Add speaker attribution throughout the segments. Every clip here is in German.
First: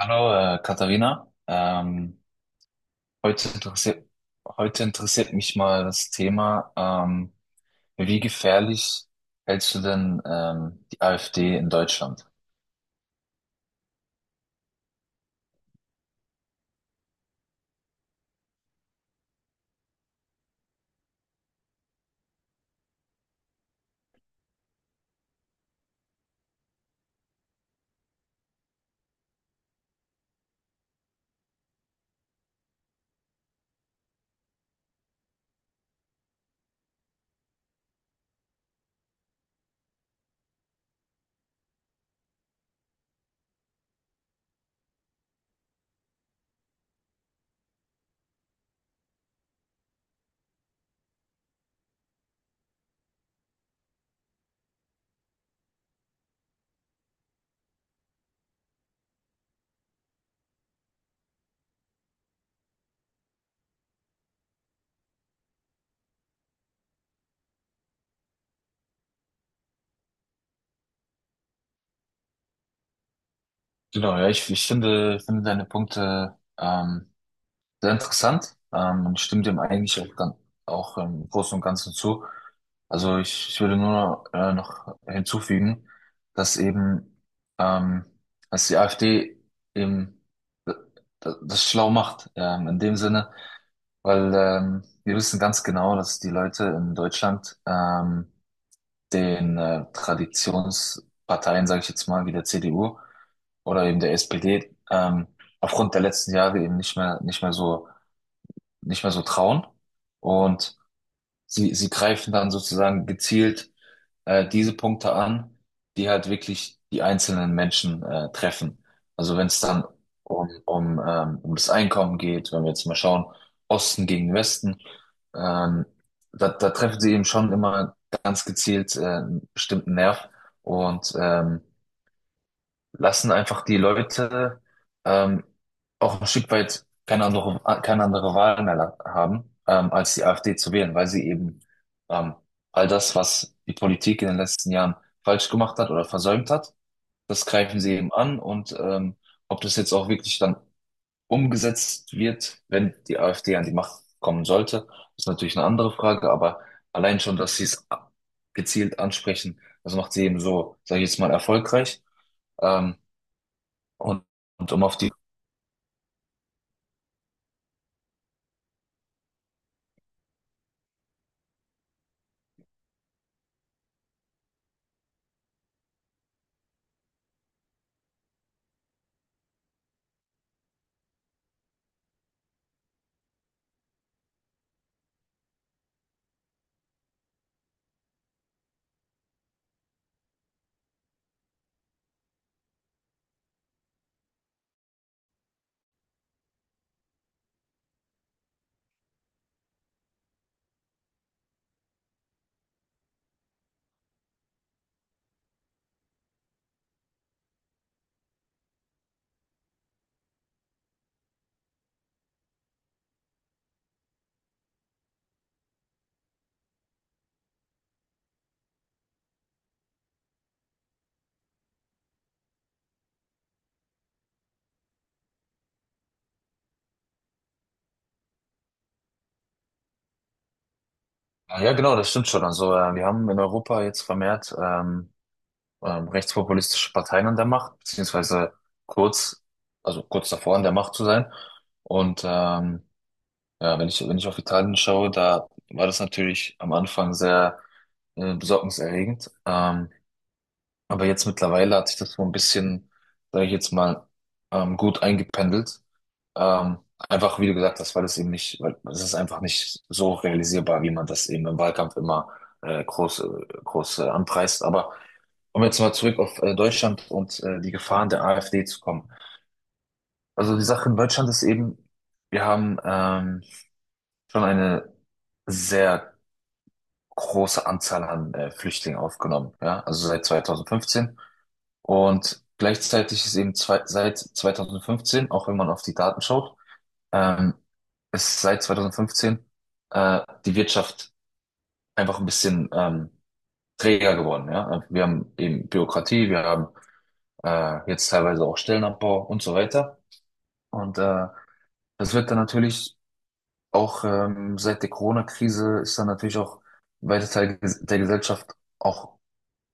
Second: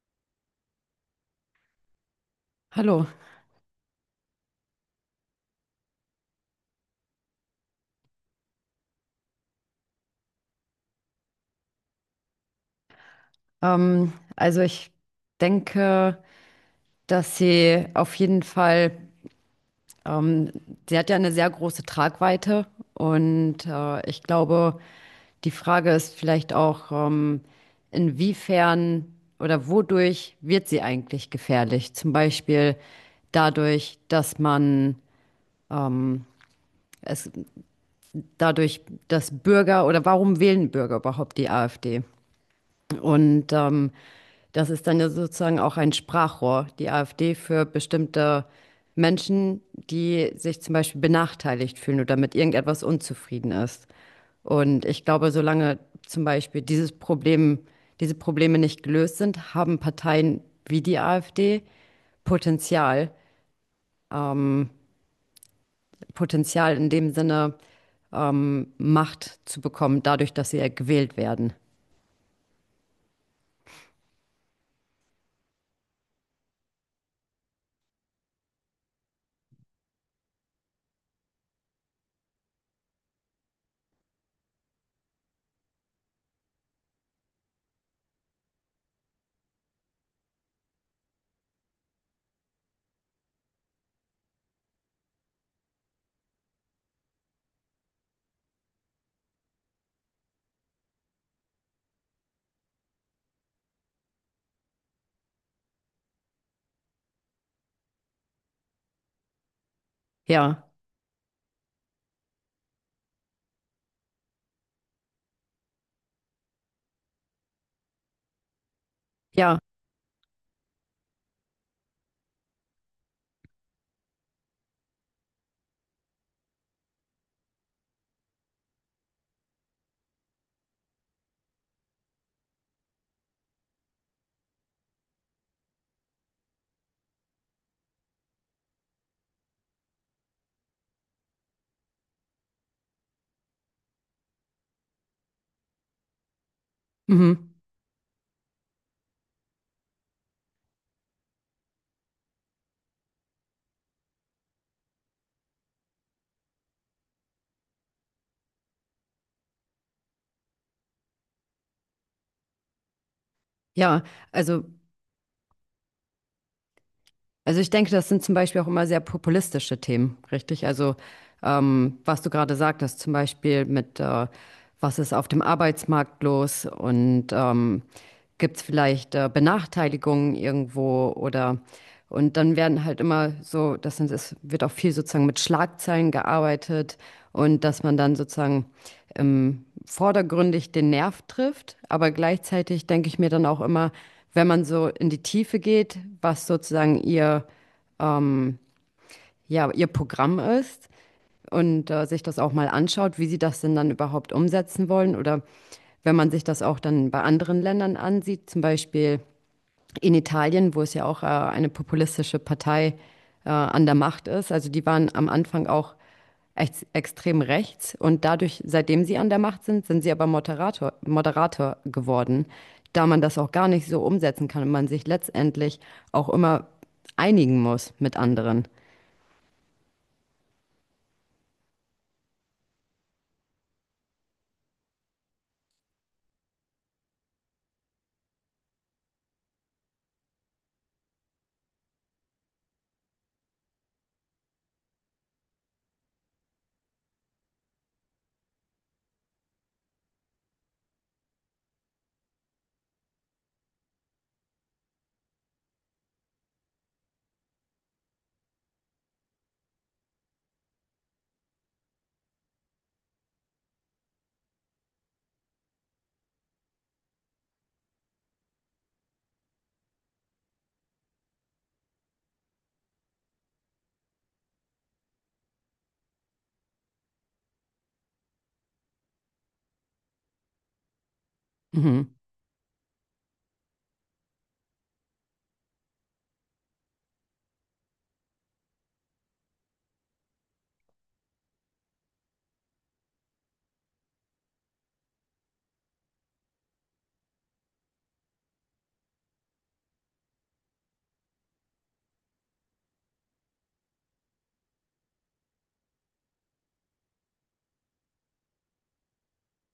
Speaker 1: Hallo, Katharina.
Speaker 2: Hallo.
Speaker 1: Heute interessiert, Heute interessiert mich mal das Thema, wie gefährlich hältst du denn die AfD in Deutschland?
Speaker 2: Also ich denke, dass sie auf jeden Fall, ähm, sie hat ja eine sehr große Tragweite und ich glaube, die Frage ist vielleicht auch, inwiefern oder wodurch wird sie eigentlich gefährlich? Zum Beispiel dadurch, dass man es, dadurch, dass Bürger oder warum wählen Bürger überhaupt die AfD? Und das ist dann ja sozusagen auch ein Sprachrohr, die AfD für bestimmte Menschen, die sich zum Beispiel benachteiligt fühlen oder mit irgendetwas unzufrieden ist. Und ich glaube, solange zum Beispiel dieses Problem, diese Probleme nicht gelöst sind, haben Parteien wie die AfD Potenzial, ähm, Potenzial in dem Sinne, Macht zu bekommen, dadurch, dass sie ja gewählt werden.
Speaker 1: Genau, ja, ich finde, finde deine Punkte sehr interessant und stimme dem eigentlich auch, auch im Großen und Ganzen zu. Also ich würde nur noch hinzufügen, dass ähm, dass die AfD eben d- das schlau macht, in dem Sinne, weil wir wissen ganz genau, dass die Leute in Deutschland den Traditionsparteien, sage ich jetzt mal, wie der CDU oder eben der SPD, aufgrund der letzten Jahre eben nicht mehr so trauen.
Speaker 2: Ja,
Speaker 1: Und sie greifen dann sozusagen gezielt diese Punkte an, die halt wirklich die einzelnen Menschen treffen. Also wenn
Speaker 2: ja,
Speaker 1: es dann um das Einkommen geht, wenn wir jetzt mal schauen, Osten gegen Westen, ähm, da treffen sie eben schon immer ganz gezielt einen bestimmten Nerv. Und lassen einfach die Leute ähm, auch ein Stück weit keine andere Wahl mehr haben, als die AfD zu wählen, weil sie eben ähm, all das, was die Politik in den letzten Jahren falsch gemacht hat oder versäumt hat, das
Speaker 2: mhm.
Speaker 1: greifen sie eben an. Ob das jetzt auch wirklich dann umgesetzt wird, wenn die AfD an die Macht kommen sollte, ist natürlich eine andere Frage, aber allein schon, dass sie es gezielt ansprechen, das macht sie eben so, sage ich jetzt mal, erfolgreich. Ähm,
Speaker 2: Ja,
Speaker 1: und,
Speaker 2: also
Speaker 1: und um auf die,
Speaker 2: also ich denke, das sind zum Beispiel auch immer sehr populistische Themen, richtig? Also was du gerade sagtest, zum Beispiel mit, was ist auf dem Arbeitsmarkt los und gibt es vielleicht Benachteiligungen irgendwo oder und dann werden halt immer so, das sind, es wird auch viel sozusagen mit Schlagzeilen gearbeitet und dass man dann sozusagen vordergründig den Nerv trifft, aber gleichzeitig denke ich mir dann auch immer, wenn man so in die Tiefe geht, was sozusagen ihr, ja, ihr Programm ist und sich das auch mal anschaut, wie sie das denn dann überhaupt umsetzen wollen oder wenn man sich das auch dann bei anderen Ländern ansieht, zum Beispiel in Italien, wo es ja auch eine populistische Partei an der Macht ist. Also die waren am Anfang auch ex extrem rechts und dadurch, seitdem sie an der Macht sind, sind sie aber Moderator, Moderator geworden, da man das auch gar nicht so umsetzen kann und man sich letztendlich auch immer einigen muss mit anderen.
Speaker 1: ja genau, das stimmt schon. Also wir haben in Europa jetzt vermehrt rechtspopulistische Parteien an der Macht, beziehungsweise kurz, also kurz davor an der Macht zu sein. Und ja, wenn ich auf Italien schaue, da war das natürlich am Anfang sehr besorgniserregend. Aber jetzt mittlerweile hat sich das so ein bisschen, sage ich jetzt mal, gut eingependelt. Ähm, Einfach, wie du gesagt hast, weil es ist einfach nicht so realisierbar, wie man das eben im Wahlkampf immer äh, groß, äh, groß anpreist. Aber um jetzt mal zurück auf Deutschland und die Gefahren der AfD zu kommen. Also die Sache in Deutschland ist eben, wir haben schon eine sehr große Anzahl an Flüchtlingen aufgenommen, ja, also seit 2015.
Speaker 2: Mhm.
Speaker 1: Und gleichzeitig ist eben seit 2015, auch wenn man auf die Daten schaut, ähm, ist seit 2015 äh, die Wirtschaft einfach ein bisschen träger geworden. Ja? Wir haben eben Bürokratie, wir haben jetzt teilweise auch Stellenabbau und so weiter. Und das wird dann natürlich auch, seit der Corona-Krise, ist dann natürlich auch weite Teile der Gesellschaft auch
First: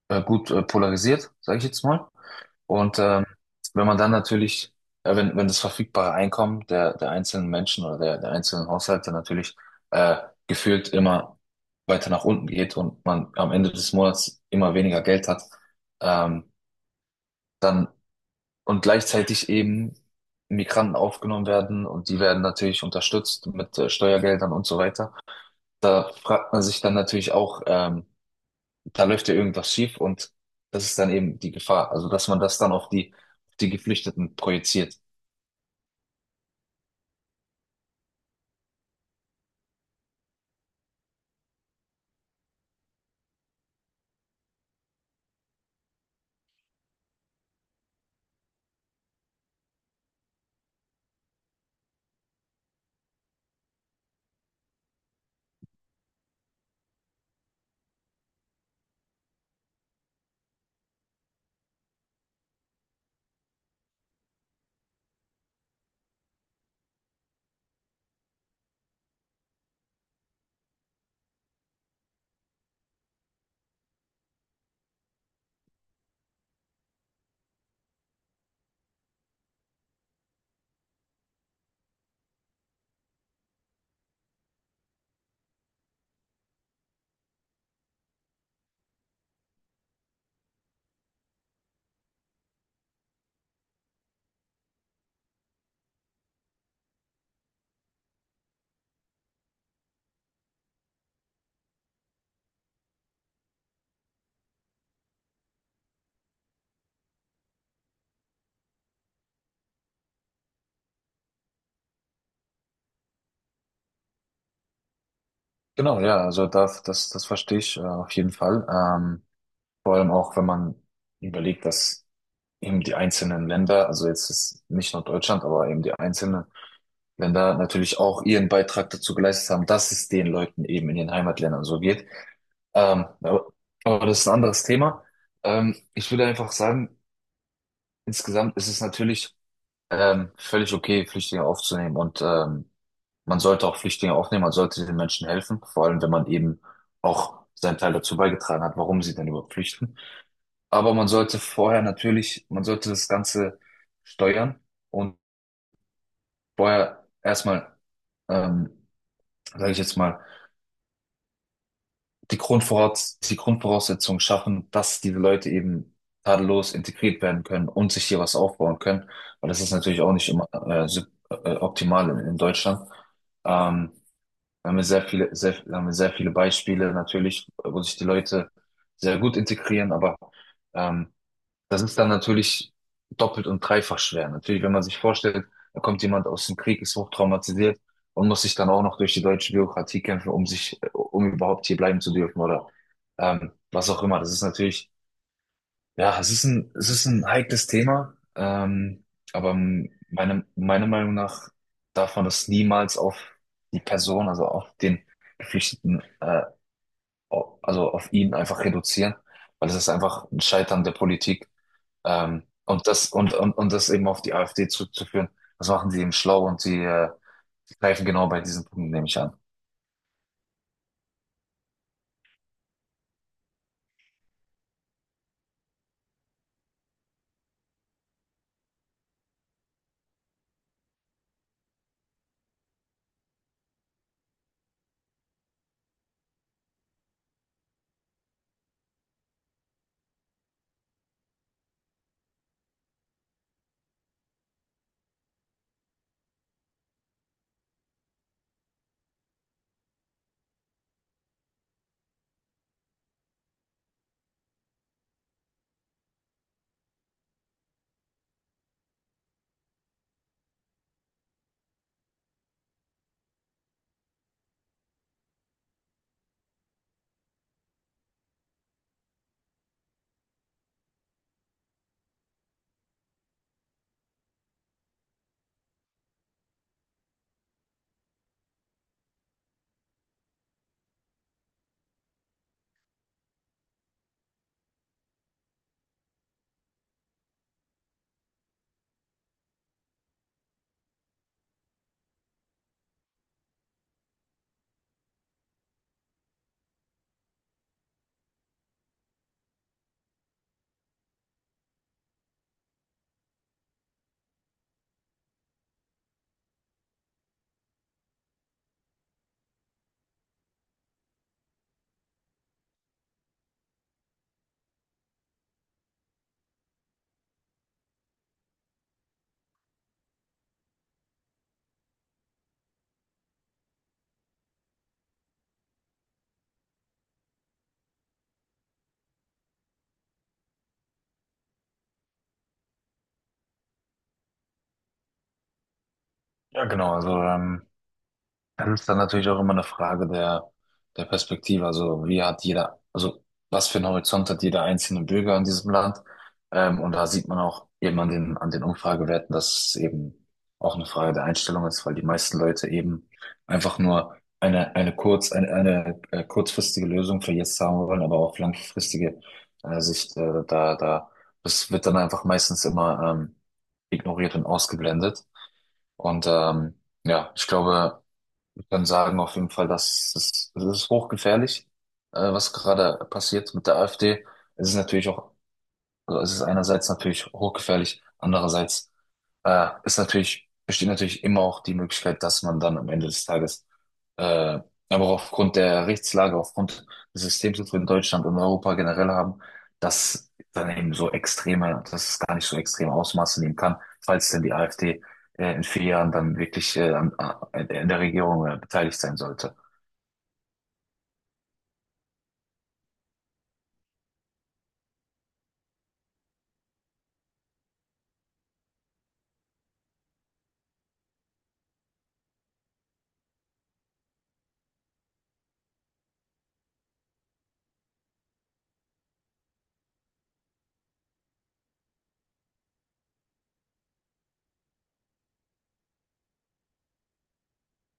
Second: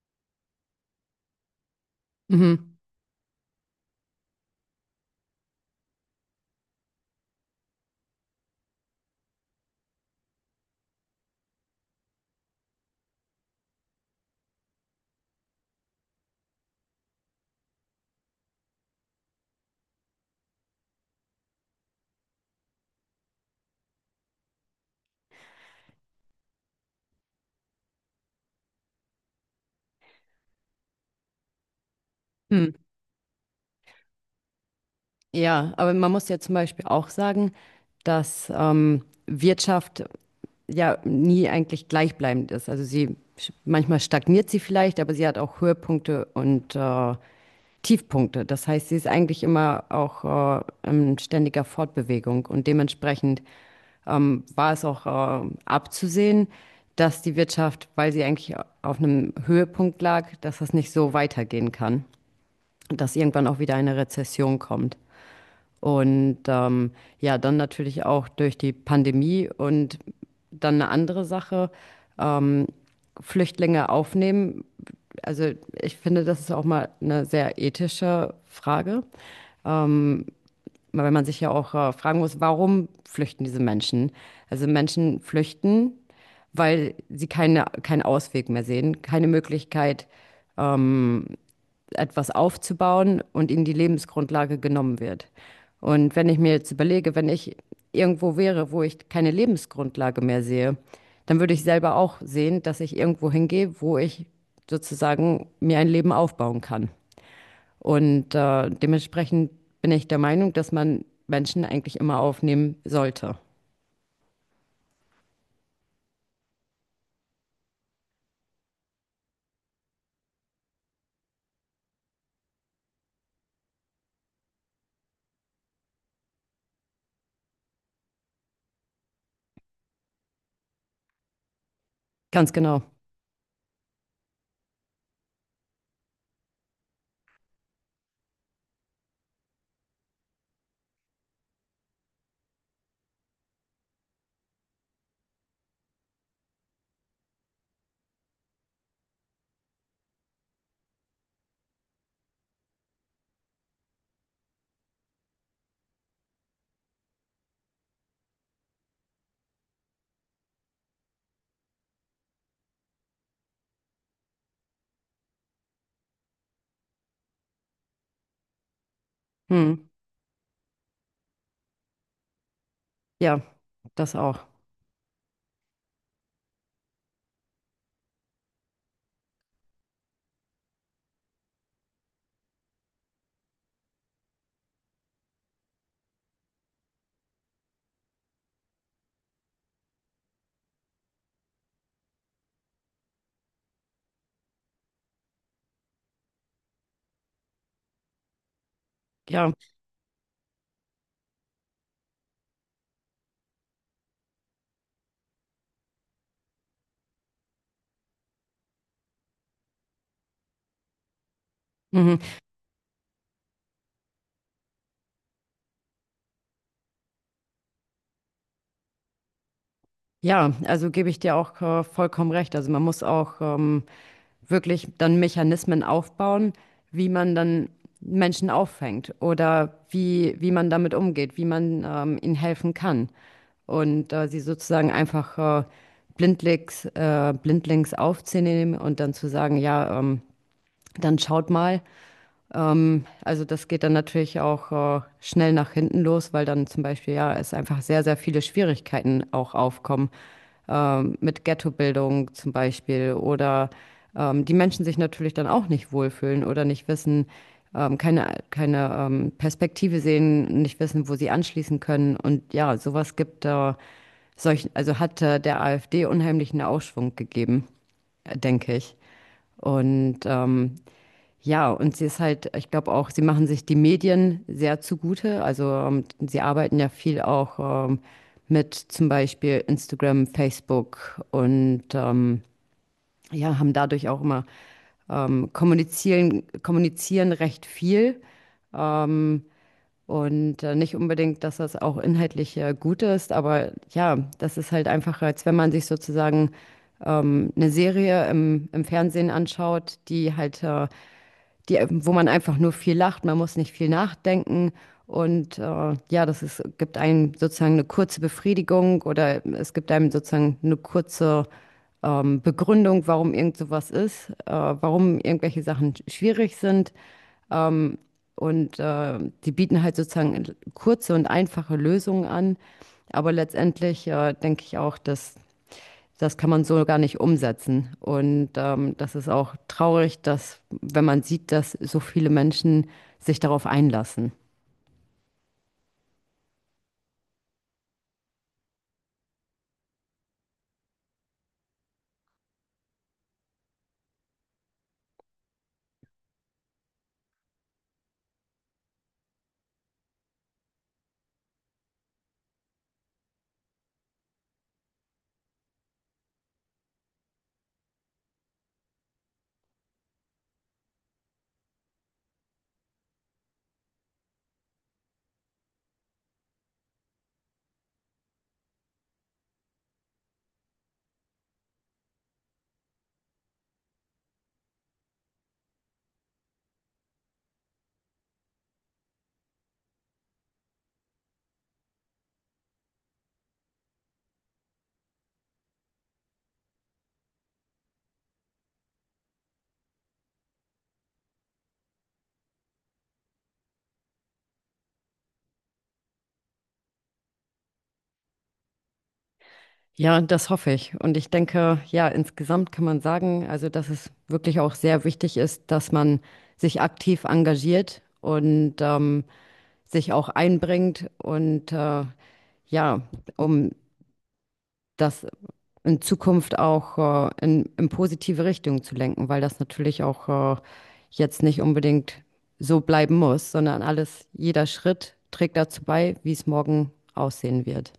Speaker 1: gut polarisiert, sage ich jetzt mal.
Speaker 2: Mhm.
Speaker 1: Und wenn man dann natürlich, wenn das verfügbare Einkommen der einzelnen Menschen oder der einzelnen Haushalte natürlich äh, gefühlt immer weiter nach unten geht und man am Ende des Monats immer weniger Geld hat, ähm, dann und gleichzeitig eben Migranten aufgenommen werden, und die werden natürlich unterstützt mit Steuergeldern und so weiter. Da fragt man sich dann natürlich auch, da läuft ja irgendwas schief, und das ist dann eben die Gefahr. Also, dass man das dann
Speaker 2: Mhm.
Speaker 1: auf die Geflüchteten projiziert.
Speaker 2: Ja, aber man muss ja zum Beispiel auch sagen, dass Wirtschaft ja nie eigentlich gleichbleibend ist. Also sie manchmal stagniert sie vielleicht, aber sie hat auch Höhepunkte und Tiefpunkte. Das heißt, sie ist eigentlich immer auch in ständiger Fortbewegung und dementsprechend war es auch abzusehen, dass die Wirtschaft, weil sie eigentlich auf einem Höhepunkt lag, dass das nicht so weitergehen kann, dass irgendwann auch wieder eine Rezession kommt. Und ja, dann natürlich auch durch die Pandemie und dann eine andere Sache, Flüchtlinge aufnehmen? Also ich finde, das ist auch mal eine sehr ethische Frage, weil man sich ja auch fragen muss, warum flüchten diese Menschen? Also Menschen flüchten, weil sie keinen Ausweg mehr sehen, keine Möglichkeit, etwas aufzubauen und ihnen die Lebensgrundlage genommen wird. Und wenn ich mir jetzt überlege, wenn ich irgendwo wäre, wo ich keine Lebensgrundlage mehr sehe, dann würde ich selber auch sehen, dass ich irgendwo hingehe, wo ich sozusagen mir ein Leben aufbauen kann. Und dementsprechend bin ich der Meinung, dass man Menschen eigentlich immer aufnehmen sollte.
Speaker 1: Genau, ja, also das verstehe ich auf jeden Fall. Vor allem auch, wenn man überlegt, dass eben die einzelnen Länder, also jetzt ist nicht nur Deutschland, aber eben die einzelnen Länder natürlich auch ihren Beitrag dazu geleistet haben, dass es den Leuten eben in den Heimatländern so geht.
Speaker 2: Ganz genau.
Speaker 1: Ähm, aber, aber das ist ein anderes Thema. Ich würde einfach sagen, insgesamt ist es natürlich völlig okay, Flüchtlinge aufzunehmen, und man sollte auch Flüchtlinge aufnehmen, man sollte den Menschen helfen, vor allem wenn man eben auch seinen Teil dazu beigetragen hat, warum sie denn überhaupt flüchten. Aber man sollte vorher natürlich, man sollte das Ganze steuern und vorher erstmal, ähm, sage ich jetzt mal, die Grundvoraussetzungen schaffen, dass diese Leute eben tadellos integriert werden können und sich hier was aufbauen können, weil das ist
Speaker 2: Hm.
Speaker 1: natürlich auch nicht immer optimal in Deutschland.
Speaker 2: Ja,
Speaker 1: Ähm,
Speaker 2: das auch.
Speaker 1: Da haben wir da haben wir sehr viele Beispiele natürlich, wo sich die Leute sehr gut integrieren, aber ähm, das ist dann natürlich doppelt und dreifach schwer. Natürlich, wenn man sich vorstellt, da kommt jemand aus dem Krieg, ist hochtraumatisiert und muss sich dann auch noch durch die deutsche Bürokratie kämpfen, um sich, um überhaupt hier bleiben zu dürfen oder was auch immer. Das ist natürlich, ja, es ist es ist ein heikles Thema,
Speaker 2: Ja,
Speaker 1: aber meiner Meinung nach darf man das niemals auf die Person, also auf den Geflüchteten, also auf ihn einfach reduzieren, weil es ist einfach ein Scheitern der Politik.
Speaker 2: mhm.
Speaker 1: Und das eben auf die AfD zurückzuführen, das machen sie eben schlau, und sie greifen genau bei diesen Punkten, nehme ich an.
Speaker 2: Ja, also gebe ich dir auch vollkommen recht. Also man muss auch wirklich dann Mechanismen aufbauen, wie man dann Menschen auffängt oder wie man damit umgeht, wie man ihnen helfen kann. Und sie sozusagen einfach blindlings, blindlings aufzunehmen und dann zu sagen, ja, dann schaut mal, also das geht dann natürlich auch schnell nach hinten los, weil dann zum Beispiel ja es einfach sehr, sehr viele Schwierigkeiten auch aufkommen mit Ghettobildung zum Beispiel oder die Menschen sich natürlich dann auch nicht wohlfühlen oder nicht wissen, keine Perspektive sehen, nicht wissen, wo sie anschließen können. Und ja, sowas gibt solch, also hat der AfD unheimlichen Aufschwung gegeben, denke ich. Und ja, und sie ist halt, ich glaube auch, sie machen sich die Medien sehr zugute. Also sie arbeiten ja viel auch mit zum Beispiel Instagram, Facebook und ja, haben dadurch auch immer kommunizieren recht viel. Und nicht unbedingt, dass das auch inhaltlich gut ist, aber ja, das ist halt einfach, als wenn man sich sozusagen eine Serie im Fernsehen anschaut, die halt die, wo man einfach nur viel lacht, man muss nicht viel nachdenken. Und ja, das ist, gibt einem sozusagen eine kurze Befriedigung oder es gibt einem sozusagen eine kurze Begründung, warum irgend sowas ist, warum irgendwelche Sachen schwierig sind. Und die bieten halt sozusagen kurze und einfache Lösungen an. Aber letztendlich denke ich auch, dass das kann man so gar nicht umsetzen. Und das ist auch traurig, dass, wenn man sieht, dass so viele Menschen sich darauf einlassen.
Speaker 1: Ja, genau, also das ist dann natürlich auch immer eine Frage der Perspektive. Also wie hat jeder, also was für einen Horizont hat jeder einzelne Bürger in diesem Land? Und da sieht man auch eben an an den Umfragewerten, dass es eben auch eine Frage der Einstellung ist, weil die meisten Leute eben einfach nur eine kurzfristige Lösung für jetzt haben wollen, aber auf langfristige Sicht da, das wird dann einfach meistens immer ignoriert und ausgeblendet. Und ja, ich glaube, kann sagen auf jeden Fall, dass das ist hochgefährlich, was gerade passiert mit der AfD. Es ist natürlich auch, also es ist einerseits natürlich hochgefährlich, andererseits besteht natürlich immer auch die Möglichkeit, dass man dann am Ende des Tages, äh, aber auch aufgrund der Rechtslage, aufgrund des Systems, das wir in Deutschland und Europa generell haben, dass es gar nicht so extreme Ausmaße nehmen kann, falls denn die AfD in 4 Jahren dann wirklich in der Regierung beteiligt sein sollte.
Speaker 2: Ja, und das hoffe ich. Und ich denke, ja, insgesamt kann man sagen, also, dass es wirklich auch sehr wichtig ist, dass man sich aktiv engagiert und sich auch einbringt und ja, um das in Zukunft auch in positive Richtung zu lenken, weil das natürlich auch jetzt nicht unbedingt so bleiben muss, sondern alles, jeder Schritt trägt dazu bei, wie es morgen aussehen wird.